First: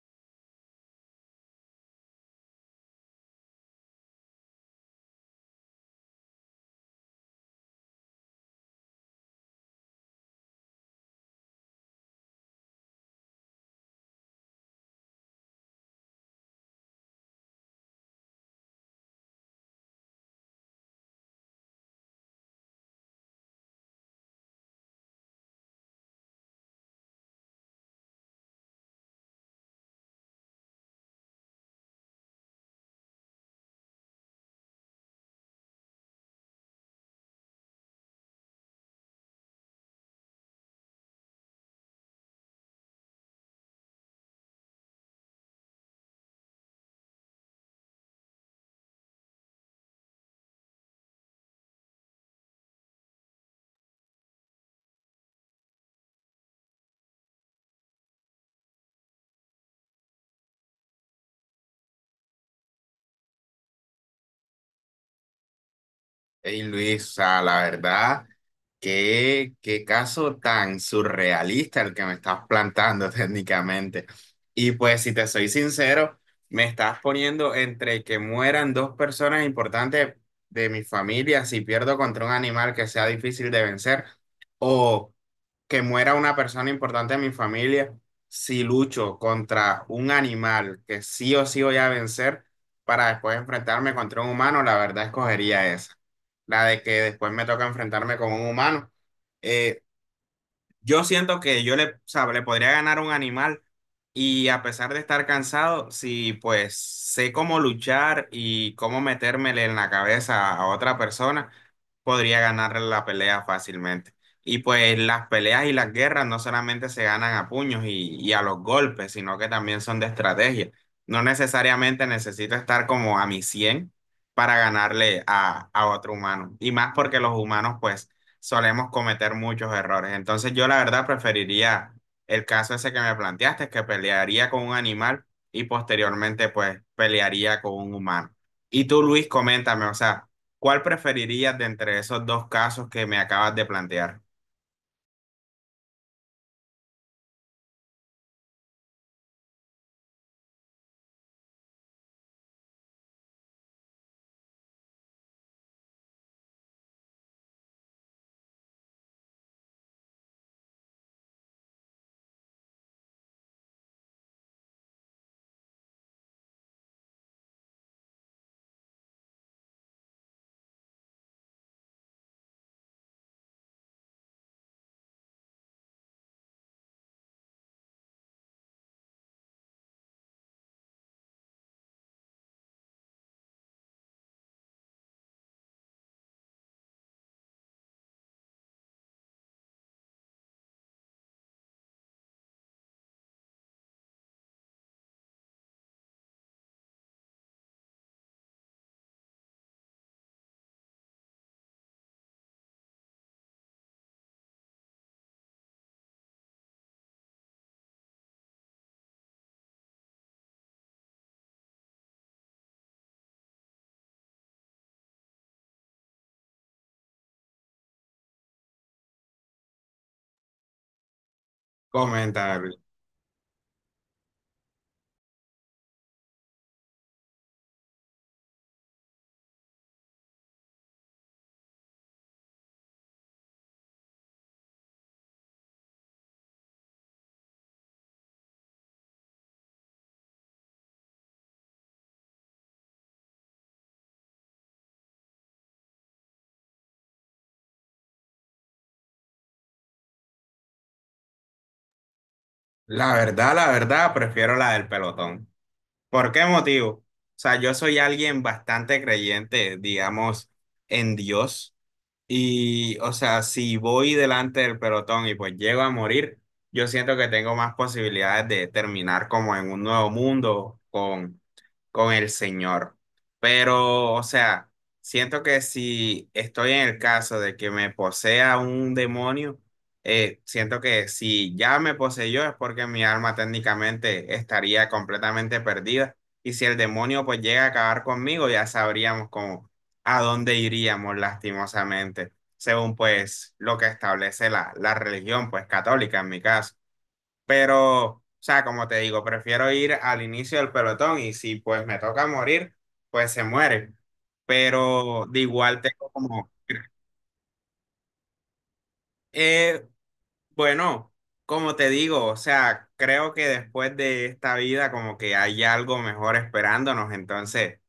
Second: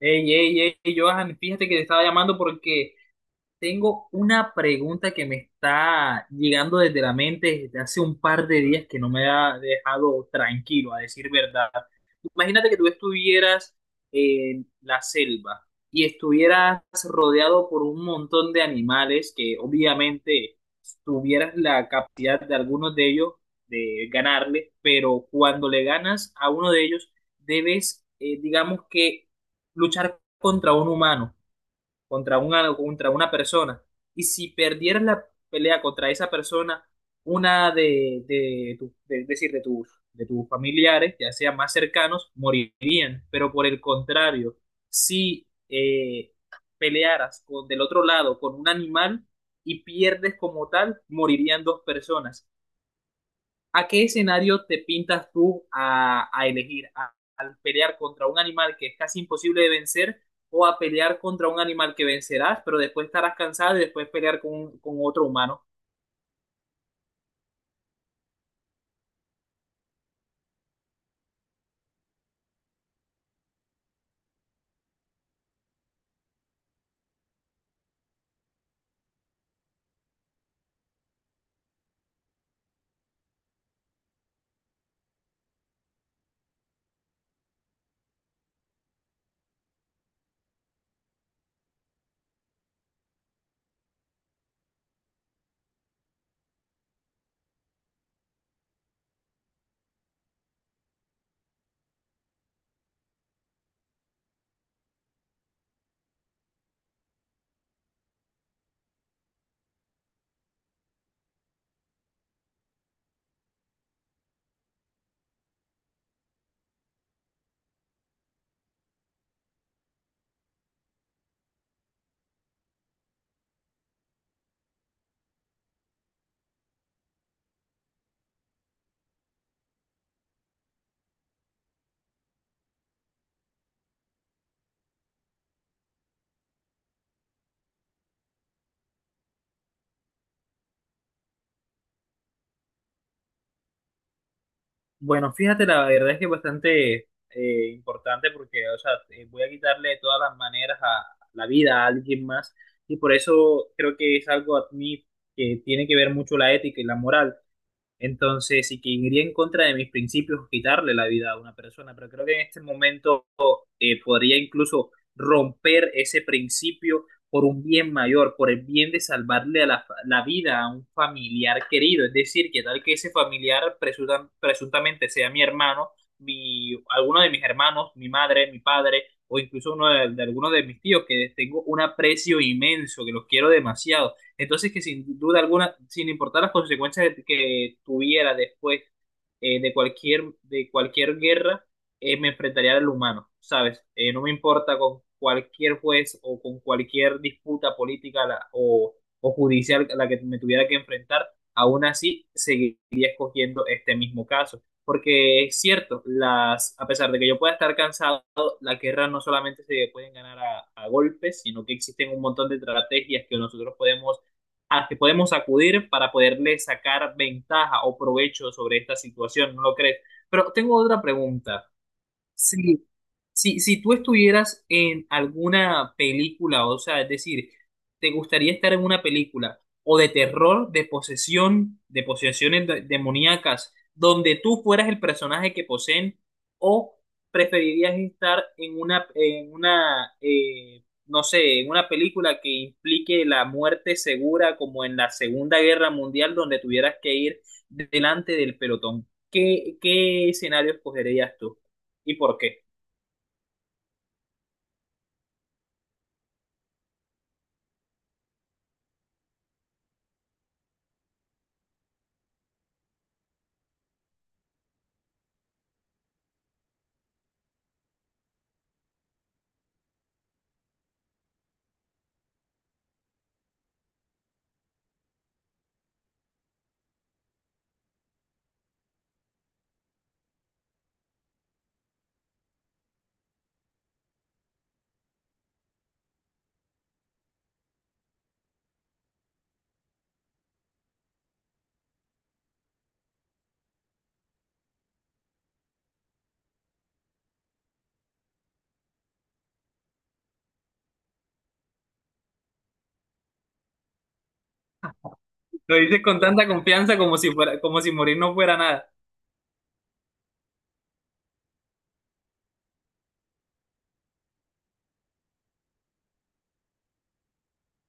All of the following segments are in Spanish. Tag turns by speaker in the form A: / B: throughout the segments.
A: Ey, ey, ey, Johan, fíjate que te estaba llamando porque tengo una pregunta que me está llegando desde la mente desde hace un par de días que no me ha dejado tranquilo, a decir verdad. Imagínate que tú estuvieras en la selva y estuvieras rodeado por un montón de animales que obviamente tuvieras la capacidad de algunos de ellos de ganarle, pero cuando le ganas a uno de ellos debes, digamos que luchar contra un humano, contra una persona. Y si perdieras la pelea contra esa persona, una de es decir, de tus familiares, ya sea más cercanos, morirían. Pero por el contrario, si pelearas con, del otro lado, con un animal y pierdes como tal, morirían dos personas. ¿A qué escenario te pintas tú a elegir? ¿A, ¿Al pelear contra un animal que es casi imposible de vencer, o a pelear contra un animal que vencerás, pero después estarás cansado y después pelear con otro humano?
B: Hey Luis, o sea, la verdad, qué caso tan surrealista el que me estás plantando técnicamente. Y pues, si te soy sincero, me estás poniendo entre que mueran dos personas importantes de mi familia si pierdo contra un animal que sea difícil de vencer, o que muera una persona importante de mi familia si lucho contra un animal que sí o sí voy a vencer para después enfrentarme contra un humano, la verdad escogería esa la de que después me toca enfrentarme con un humano. Eh, yo siento que yo o sea, le podría ganar a un animal y a pesar de estar cansado, si pues sé cómo luchar y cómo metérmele en la cabeza a otra persona, podría ganar la pelea fácilmente. Y pues las peleas y las guerras no solamente se ganan a puños y a los golpes, sino que también son de estrategia. No necesariamente necesito estar como a mi 100 para ganarle a otro humano. Y más porque los humanos pues solemos cometer muchos errores. Entonces yo la verdad preferiría el caso ese que me planteaste, que pelearía con un animal y posteriormente pues pelearía con un humano. Y tú, Luis, coméntame, o sea, ¿cuál preferirías de entre esos dos casos que me acabas de plantear?
A: Bueno, fíjate, la verdad es que es bastante importante porque, o sea, voy a quitarle de todas las maneras a la vida a alguien más, y por eso creo que es algo a mí que tiene que ver mucho la ética y la moral. Entonces, y que iría en contra de mis principios quitarle la vida a una persona, pero creo que en este momento podría incluso romper ese principio por un bien mayor, por el bien de salvarle a la, la vida a un familiar querido. Es decir, que tal que ese familiar presuntamente sea mi hermano, mi, alguno de mis hermanos, mi madre, mi padre, o incluso uno de alguno de mis tíos, que tengo un aprecio inmenso, que los quiero demasiado. Entonces, que sin duda alguna, sin importar las consecuencias que tuviera después de cualquier guerra, me enfrentaría al humano, ¿sabes? No me importa con cualquier juez o con cualquier disputa política o judicial a la que me tuviera que enfrentar, aún así seguiría escogiendo este mismo caso. Porque es cierto, las, a pesar de que yo pueda estar cansado, las guerras no solamente se pueden ganar a golpes, sino que existen un montón de estrategias que nosotros podemos, a las que podemos acudir para poderle sacar ventaja o provecho sobre esta situación, ¿no lo crees? Pero tengo otra pregunta.
B: Coméntame, Luis.
A: Sí, si, si tú estuvieras en alguna película, o sea, es decir, te gustaría estar en una película o de terror, de posesión, de posesiones demoníacas, donde tú fueras el personaje que poseen, o preferirías estar en una, no sé, en una película que implique la muerte segura, como en la Segunda Guerra Mundial, donde tuvieras que ir delante del pelotón. ¿Qué, qué escenario escogerías tú y por qué?
B: La verdad, prefiero la del pelotón. ¿Por qué motivo? O sea, yo soy alguien bastante creyente, digamos, en Dios. Y, o sea, si voy delante del pelotón y pues llego a morir, yo siento que tengo más posibilidades de terminar como en un nuevo mundo con el Señor. Pero, o sea, siento que si estoy en el caso de que me posea un demonio, siento que si ya me poseyó es porque mi alma técnicamente estaría completamente perdida. Y si el demonio pues llega a acabar conmigo, ya sabríamos cómo a dónde iríamos lastimosamente, según pues lo que establece la religión, pues católica en mi caso. Pero, o sea, como te digo, prefiero ir al inicio del pelotón y si pues me toca morir, pues se muere. Pero de
A: Lo
B: igual
A: dices
B: tengo
A: con tanta
B: como,
A: confianza como si fuera, como si morir no fuera nada.
B: eh, bueno, como te digo, o sea, creo que después de esta vida como que hay algo mejor esperándonos, entonces...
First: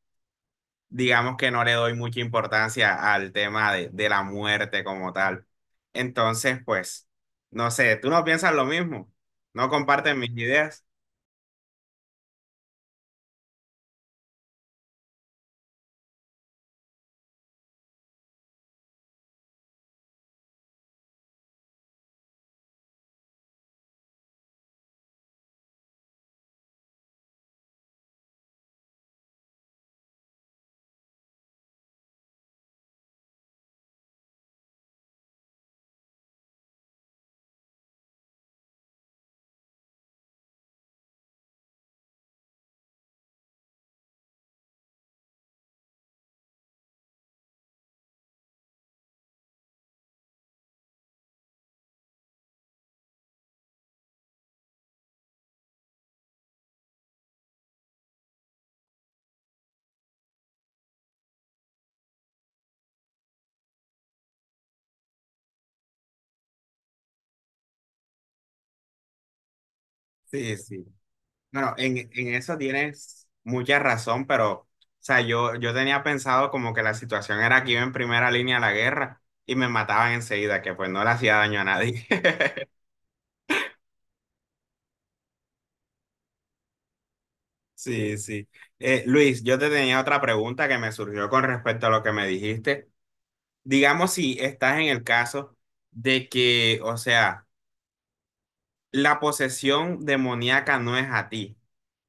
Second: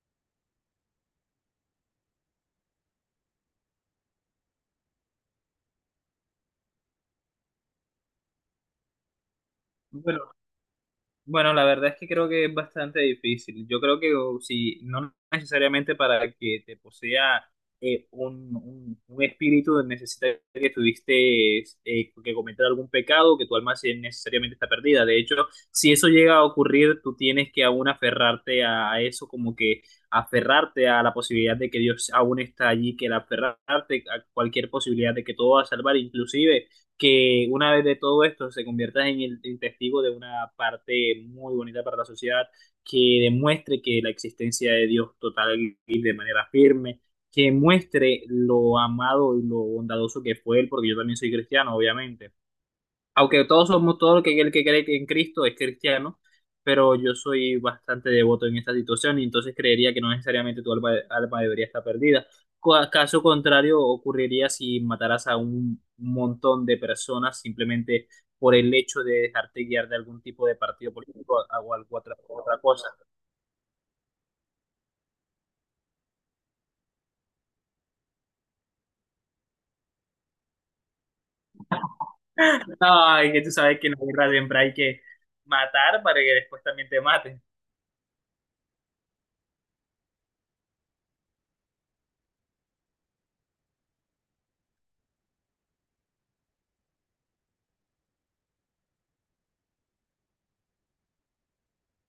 B: digamos que no le doy mucha importancia al tema de la muerte como tal. Entonces, pues, no sé, tú no piensas lo mismo, no comparten
A: Bueno,
B: mis ideas.
A: bueno, la verdad es que creo que es bastante difícil. Yo creo que o, si no necesariamente para que te posea un espíritu, necesita que tuviste que cometer algún pecado, que tu alma sí necesariamente está perdida. De hecho, si eso llega a ocurrir, tú tienes que aún aferrarte a eso, como que aferrarte a la posibilidad de que Dios aún está allí, que el aferrarte a cualquier posibilidad de que todo va a salvar, inclusive que una vez de todo esto se convierta en el en testigo de una parte muy bonita para la sociedad, que demuestre que la existencia de Dios total y de manera firme, que muestre lo amado y lo bondadoso que fue Él, porque yo también soy cristiano, obviamente, aunque todos somos, todo el que cree en Cristo es cristiano, pero yo soy bastante devoto en esta situación, y entonces creería que no necesariamente tu alma debería estar perdida. Caso contrario, ocurriría si mataras a un montón de personas simplemente por el hecho de dejarte guiar de algún tipo de
B: Sí, sí.
A: partido político o
B: Bueno,
A: alguna
B: en,
A: otra,
B: en
A: otra
B: eso
A: cosa.
B: tienes mucha razón, pero, o sea, yo tenía pensado como que la situación era que iba en primera línea a la guerra y me mataban enseguida, que pues no le hacía daño a nadie.
A: Ay, que tú sabes que en la guerra siempre hay que matar para que después también te maten.
B: Sí, sí. Luis, yo te tenía otra pregunta que me surgió con respecto a lo que me dijiste. Digamos si estás en el caso de que, o sea, la posesión demoníaca no es a ti,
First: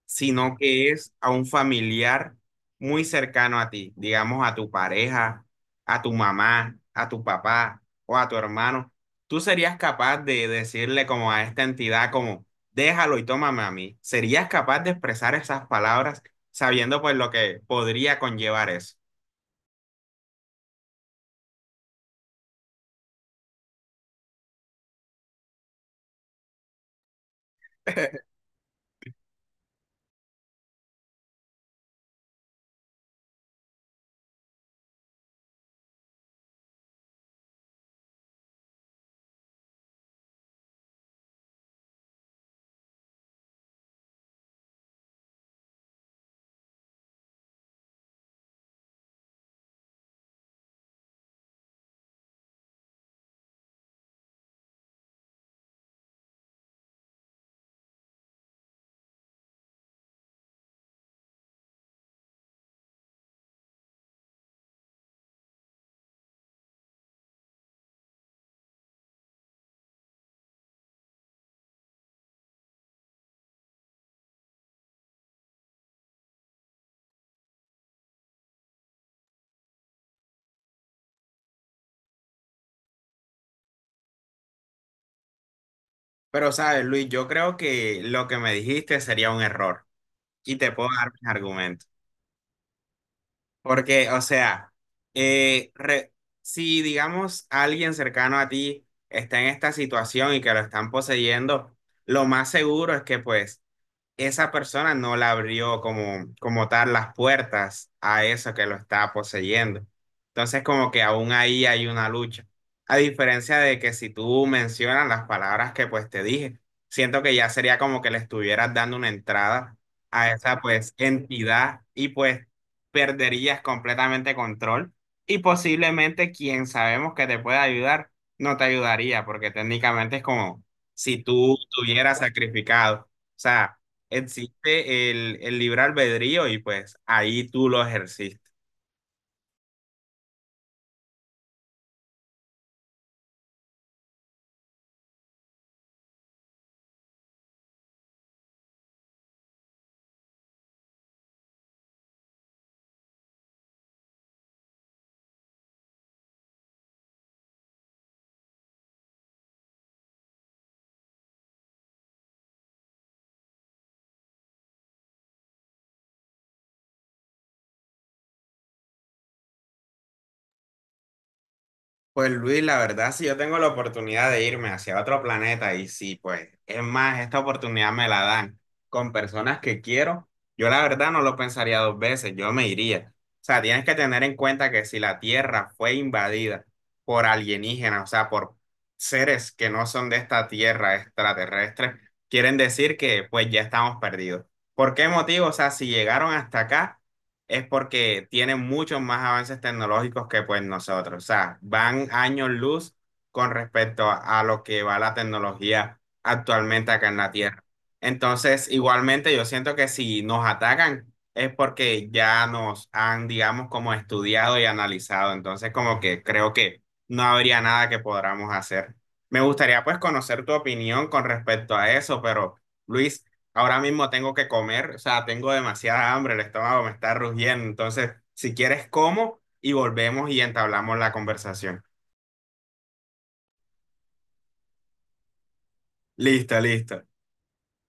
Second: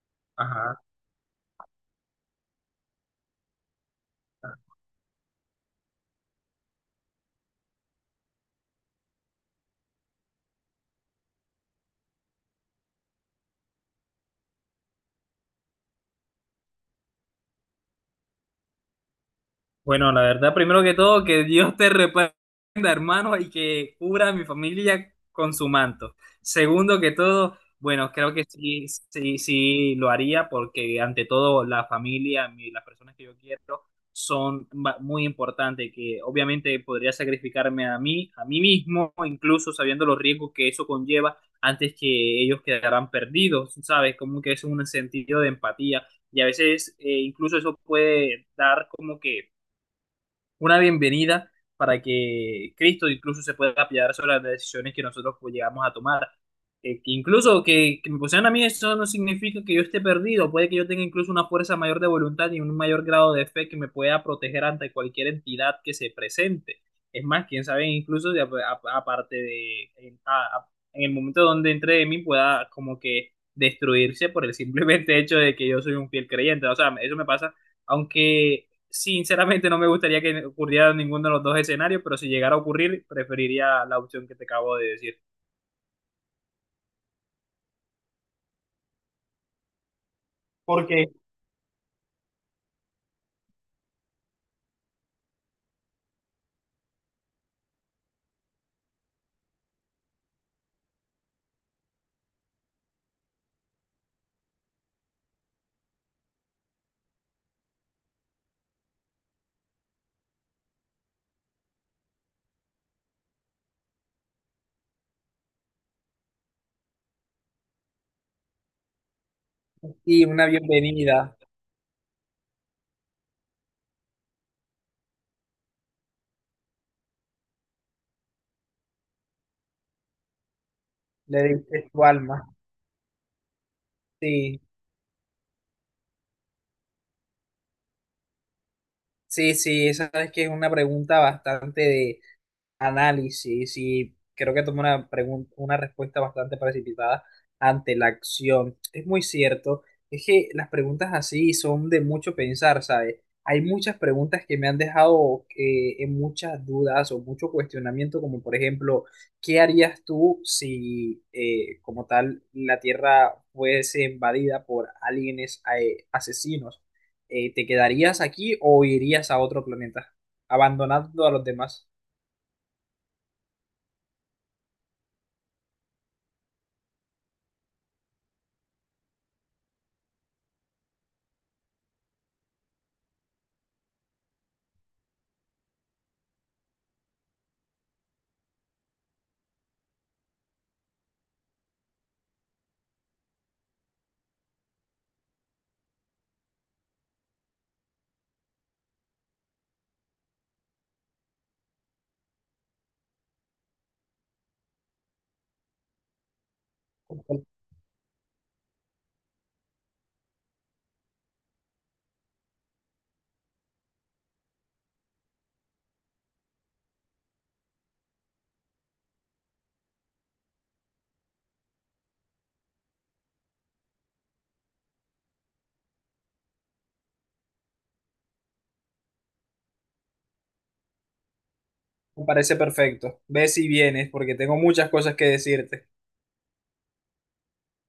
B: sino
A: Ajá.
B: que es a un familiar muy cercano a ti, digamos a tu pareja, a tu mamá, a tu papá o a tu hermano. ¿Tú serías capaz de decirle como a esta entidad como, déjalo y tómame a mí? ¿Serías capaz de expresar esas palabras sabiendo pues lo que podría conllevar eso?
A: Bueno, la verdad, primero que todo, que Dios te reprenda, hermano, y que cubra a mi familia con su manto. Segundo que todo, bueno, creo que sí, sí, sí lo haría, porque ante todo la familia, las personas que yo quiero son muy importantes, que obviamente podría sacrificarme a mí mismo, incluso sabiendo los riesgos que eso conlleva, antes que ellos quedarán perdidos, ¿sabes? Como que es un sentido de empatía. Y a veces incluso eso puede dar como que una bienvenida para que Cristo incluso se pueda apoyar sobre las decisiones que nosotros, pues, llegamos a tomar. Que incluso que me pusieran a mí eso no significa que yo esté perdido, puede que yo tenga incluso una fuerza mayor de voluntad y un mayor grado de fe que me pueda proteger ante cualquier entidad que se presente. Es más, quién sabe, incluso aparte de, en el momento donde entre de mí pueda como que destruirse por el simplemente hecho de que yo soy un fiel creyente. O sea, eso me pasa, aunque sinceramente no me gustaría que ocurriera ninguno de los dos escenarios, pero si llegara a ocurrir, preferiría la opción que te acabo de decir.
B: Pero sabes, Luis, yo creo que lo que me dijiste sería un error y te puedo dar
A: Porque
B: mis argumentos. Porque, o sea, eh, re- si digamos alguien cercano a ti está en esta situación y que lo están poseyendo, lo más seguro es que pues esa persona no le abrió como, como tal las puertas a eso que lo está poseyendo. Entonces, como que aún ahí hay una lucha. A diferencia de que si tú mencionas las palabras que pues te dije, siento que ya sería como que le estuvieras dando una entrada
A: sí,
B: a
A: una
B: esa pues
A: bienvenida,
B: entidad y pues perderías completamente control y posiblemente quien sabemos que te puede ayudar no te ayudaría porque técnicamente es como si
A: le
B: tú
A: diste tu
B: estuvieras
A: alma.
B: sacrificado. O sea,
A: Sí,
B: existe el libre albedrío y pues ahí tú lo ejerciste.
A: sí, sí, esa es que es una pregunta bastante de análisis, y creo que tomó una pregunta, una respuesta bastante precipitada ante la acción. Es muy cierto, es que las preguntas así son de mucho pensar, ¿sabes? Hay muchas preguntas que me han dejado en muchas dudas o mucho cuestionamiento, como por ejemplo, ¿qué harías tú si como tal la Tierra fuese invadida por aliens, asesinos? ¿Te quedarías aquí o irías a otro planeta, abandonando a los demás?
B: Pues Luis, la verdad, si yo tengo la oportunidad de irme hacia otro planeta y si pues es más, esta oportunidad me la dan con personas que quiero, yo la verdad no lo pensaría dos veces, yo me iría. O sea, tienes que tener en cuenta que si la Tierra fue invadida por alienígenas, o sea, por seres que no son de esta Tierra extraterrestres, quieren decir que pues ya estamos perdidos. ¿Por qué motivo? O sea, si llegaron hasta acá es porque tienen muchos más avances tecnológicos que pues nosotros. O sea, van años luz con respecto a lo que va la tecnología actualmente acá en la Tierra. Entonces, igualmente yo siento que si nos atacan es porque ya nos han, digamos, como estudiado y analizado. Entonces, como que creo que no habría nada que podamos hacer. Me gustaría pues conocer tu opinión con respecto a eso, pero Luis, ahora mismo tengo que comer, o sea, tengo demasiada hambre, el estómago me está rugiendo. Entonces, si quieres, como y volvemos y entablamos la conversación.
A: Me parece perfecto. Ve si vienes, porque tengo muchas cosas que decirte.
B: Listo, listo.